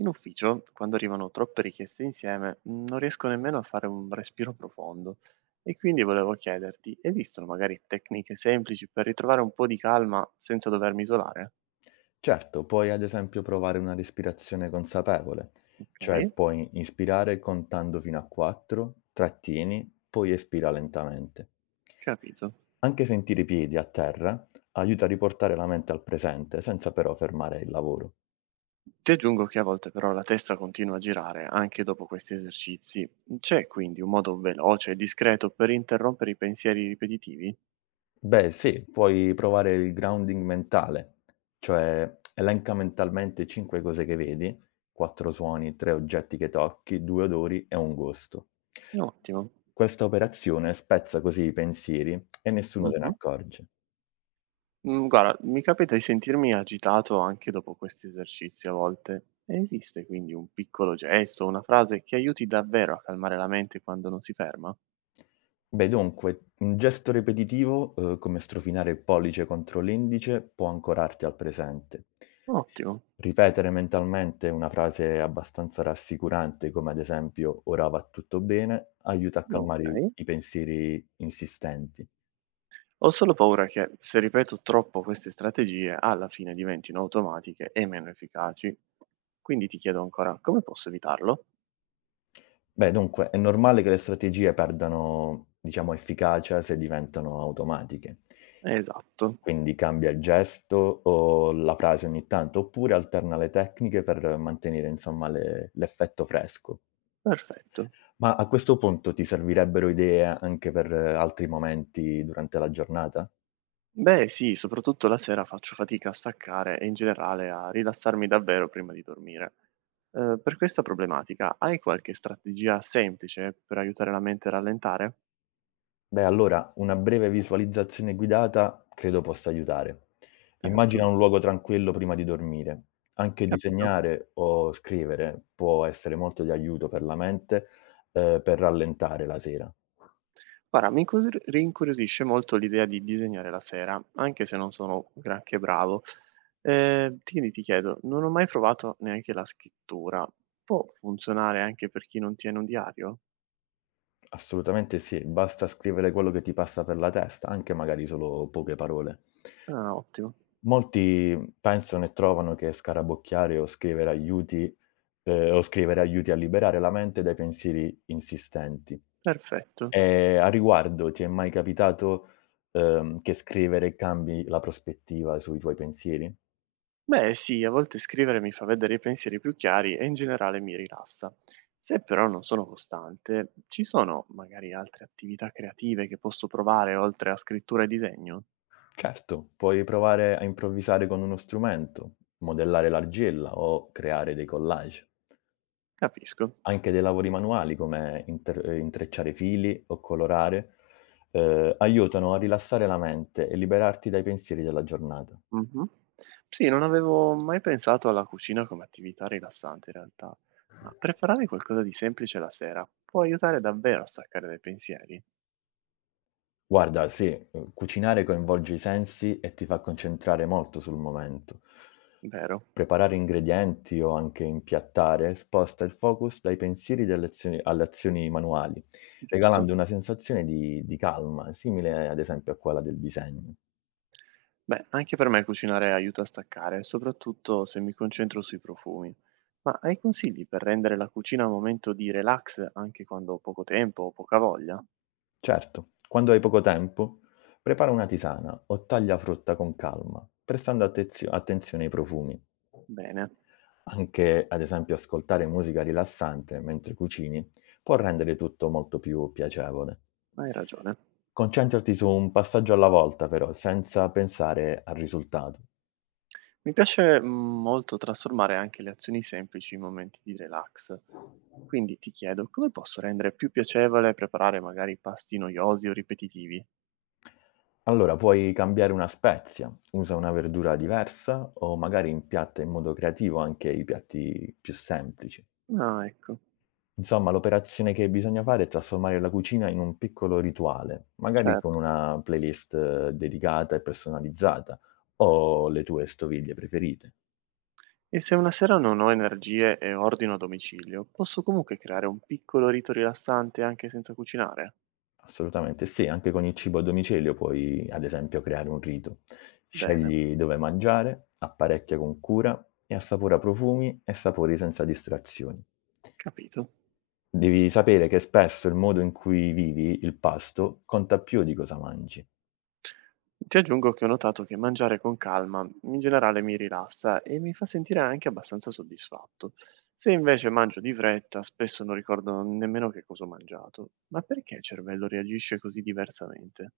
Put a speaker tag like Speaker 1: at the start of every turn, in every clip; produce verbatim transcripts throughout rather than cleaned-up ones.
Speaker 1: In ufficio, quando arrivano troppe richieste insieme, mh, non riesco nemmeno a fare un respiro profondo e quindi volevo chiederti, esistono magari tecniche semplici per ritrovare un po' di calma senza dovermi isolare?
Speaker 2: Certo, puoi ad esempio provare una respirazione consapevole,
Speaker 1: Ok,
Speaker 2: cioè puoi inspirare contando fino a quattro, trattieni, poi espira lentamente.
Speaker 1: capito.
Speaker 2: Anche sentire i piedi a terra aiuta a riportare la mente al presente senza però fermare il lavoro.
Speaker 1: Ti aggiungo che a volte però la testa continua a girare anche dopo questi esercizi. C'è quindi un modo veloce e discreto per interrompere i pensieri ripetitivi?
Speaker 2: Beh sì, puoi provare il grounding mentale, cioè elenca mentalmente cinque cose che vedi, quattro suoni, tre oggetti che tocchi, due odori e un gusto.
Speaker 1: Ottimo.
Speaker 2: Questa operazione spezza così i pensieri e nessuno se ne accorge.
Speaker 1: Mhmm, guarda, mi capita di sentirmi agitato anche dopo questi esercizi a volte. Esiste quindi un piccolo gesto, una frase che aiuti davvero a calmare la mente quando non si ferma?
Speaker 2: Beh, dunque, un gesto ripetitivo, eh, come strofinare il pollice contro l'indice, può ancorarti al presente.
Speaker 1: Ottimo,
Speaker 2: Ripetere mentalmente una frase abbastanza rassicurante, come ad esempio: "Ora va tutto bene", aiuta a calmare i
Speaker 1: okay.
Speaker 2: i pensieri insistenti.
Speaker 1: Ho solo paura che se ripeto troppo queste strategie alla fine diventino automatiche e meno efficaci. Quindi ti chiedo ancora, come posso evitarlo?
Speaker 2: Beh, dunque, è normale che le strategie perdano, diciamo, efficacia se diventano automatiche.
Speaker 1: Esatto,
Speaker 2: Quindi cambia il gesto o la frase ogni tanto, oppure alterna le tecniche per mantenere, insomma, le l'effetto fresco.
Speaker 1: perfetto.
Speaker 2: Ma a questo punto ti servirebbero idee anche per altri momenti durante la giornata?
Speaker 1: Beh, sì, soprattutto la sera faccio fatica a staccare e in generale a rilassarmi davvero prima di dormire. Ehm, per questa problematica hai qualche strategia semplice per aiutare la mente a rallentare?
Speaker 2: Beh, allora una breve visualizzazione guidata credo possa aiutare.
Speaker 1: Certo,
Speaker 2: Immagina un luogo tranquillo prima di dormire. Anche
Speaker 1: capito.
Speaker 2: disegnare o scrivere può essere molto di aiuto per la mente, ehm, per rallentare la sera.
Speaker 1: Guarda, mi incus rincuriosisce molto l'idea di disegnare la sera, anche se non sono granché bravo. Ehm, quindi ti chiedo, non ho mai provato neanche la scrittura. Può funzionare anche per chi non tiene un diario?
Speaker 2: Assolutamente sì, basta scrivere quello che ti passa per la testa, anche magari solo poche parole.
Speaker 1: Ah, ottimo,
Speaker 2: Molti pensano e trovano che scarabocchiare o scrivere aiuti ehm, o scrivere aiuti a liberare la mente dai pensieri insistenti.
Speaker 1: perfetto.
Speaker 2: E a riguardo ti è mai capitato, ehm, che scrivere cambi la prospettiva sui tuoi pensieri?
Speaker 1: Beh, sì, a volte scrivere mi fa vedere i pensieri più chiari e in generale mi rilassa. Se però non sono costante, ci sono magari altre attività creative che posso provare oltre a scrittura e disegno?
Speaker 2: Certo, puoi provare a improvvisare con uno strumento, modellare l'argilla o creare dei collage.
Speaker 1: Capisco.
Speaker 2: Anche dei lavori manuali come inter ehm, intrecciare fili o colorare, ehm, aiutano a rilassare la mente e liberarti dai pensieri della giornata.
Speaker 1: Mhm. Sì, non avevo mai pensato alla cucina come attività rilassante in realtà, ma preparare qualcosa di semplice la sera può aiutare davvero a staccare dai pensieri,
Speaker 2: Guarda sì, uhm, cucinare coinvolge i sensi e ti fa concentrare molto sul momento.
Speaker 1: vero?
Speaker 2: Preparare ingredienti o anche impiattare sposta il focus dai pensieri alle azioni alle azioni manuali,
Speaker 1: Giusto.
Speaker 2: regalando una sensazione di di calma, simile ad esempio a quella del disegno.
Speaker 1: Beh, anche per me cucinare aiuta a staccare, soprattutto se mi concentro sui profumi. Ma hai consigli per rendere la cucina un momento di relax anche quando ho poco tempo o poca voglia?
Speaker 2: Certo, quando hai poco tempo, prepara una tisana o taglia frutta con calma, prestando attezio attenzione ai profumi.
Speaker 1: Bene,
Speaker 2: Anche, ad esempio, ascoltare musica rilassante mentre cucini può rendere tutto molto più piacevole.
Speaker 1: hai ragione.
Speaker 2: Concentrati su un passaggio alla volta però, senza pensare al risultato.
Speaker 1: Mi piace mm, molto trasformare anche le azioni semplici in momenti di relax. Quindi ti chiedo, come posso rendere più piacevole preparare magari pasti noiosi o ripetitivi?
Speaker 2: Allora, puoi cambiare una spezia, usa una verdura diversa o magari impiatta in modo creativo anche i piatti più semplici.
Speaker 1: Ah, ecco,
Speaker 2: Insomma, l'operazione che bisogna fare è trasformare la cucina in un piccolo rituale, magari con
Speaker 1: certo.
Speaker 2: una playlist eh, dedicata e personalizzata o le tue stoviglie preferite.
Speaker 1: E se una sera non ho energie e ordino a domicilio, posso comunque creare un piccolo rito rilassante anche senza cucinare?
Speaker 2: Assolutamente sì, anche con il cibo a domicilio puoi, ad esempio, creare un rito.
Speaker 1: Bene,
Speaker 2: Scegli dove mangiare, apparecchia con cura e assapora profumi e sapori senza distrazioni.
Speaker 1: capito.
Speaker 2: Devi sapere che spesso il modo in cui vivi il pasto conta più di cosa mangi.
Speaker 1: Ti aggiungo che ho notato che mangiare con calma in generale mi rilassa e mi fa sentire anche abbastanza soddisfatto. Se invece mangio di fretta, spesso non ricordo nemmeno che cosa ho mangiato. Ma perché il cervello reagisce così diversamente?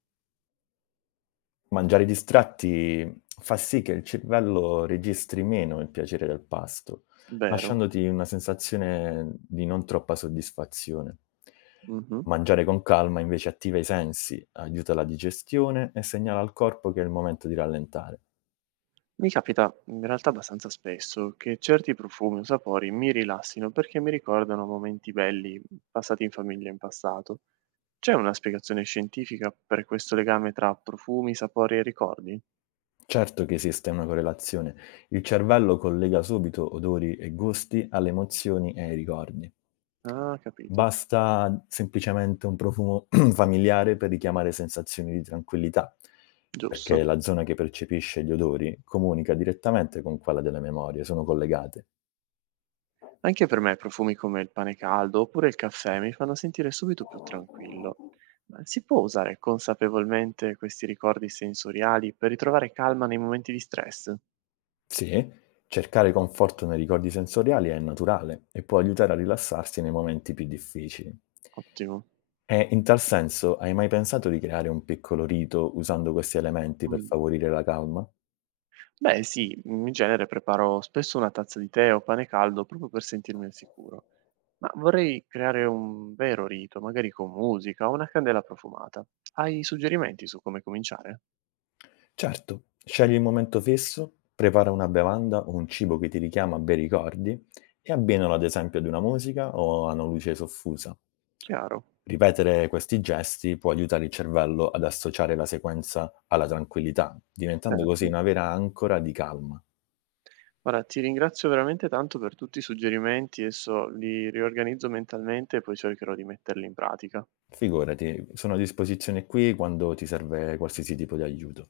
Speaker 2: Mangiare distratti fa sì che il cervello registri meno il piacere del pasto,
Speaker 1: Vero?
Speaker 2: lasciandoti una sensazione di non troppa soddisfazione.
Speaker 1: Mhm.
Speaker 2: Mangiare con calma invece attiva i sensi, aiuta la digestione e segnala al corpo che è il momento di rallentare.
Speaker 1: Mi capita in realtà abbastanza spesso che certi profumi o sapori mi rilassino perché mi ricordano momenti belli passati in famiglia in passato. C'è una spiegazione scientifica per questo legame tra profumi, sapori e ricordi?
Speaker 2: Certo che esiste una correlazione. Il cervello collega subito odori e gusti alle emozioni e ai ricordi.
Speaker 1: Ah, capito.
Speaker 2: Basta semplicemente un profumo familiare per richiamare sensazioni di tranquillità,
Speaker 1: Giusto.
Speaker 2: perché la zona che percepisce gli odori comunica direttamente con quella delle memorie, sono collegate.
Speaker 1: Anche per me profumi come il pane caldo oppure il caffè mi fanno sentire subito più tranquillo. Ma si può usare consapevolmente questi ricordi sensoriali per ritrovare calma nei momenti di stress?
Speaker 2: Sì, cercare conforto nei ricordi sensoriali è naturale e può aiutare a rilassarsi nei momenti più difficili.
Speaker 1: Ottimo.
Speaker 2: E in tal senso, hai mai pensato di creare un piccolo rito usando questi elementi per
Speaker 1: Mm.
Speaker 2: favorire la calma?
Speaker 1: Beh, sì, in genere preparo spesso una tazza di tè o pane caldo proprio per sentirmi al sicuro, ma vorrei creare un vero rito, magari con musica o una candela profumata. Hai suggerimenti su come cominciare?
Speaker 2: Certo, scegli il momento fisso, prepara una bevanda o un cibo che ti richiama a bei ricordi e abbinalo ad esempio ad una musica o a una luce soffusa.
Speaker 1: Chiaro,
Speaker 2: Ripetere questi gesti può aiutare il cervello ad associare la sequenza alla tranquillità, diventando così
Speaker 1: certo.
Speaker 2: una vera ancora di calma.
Speaker 1: Ora ti ringrazio veramente tanto per tutti i suggerimenti, adesso li riorganizzo mentalmente e poi cercherò di metterli in pratica.
Speaker 2: Figurati, sono a disposizione qui quando ti serve qualsiasi tipo di aiuto.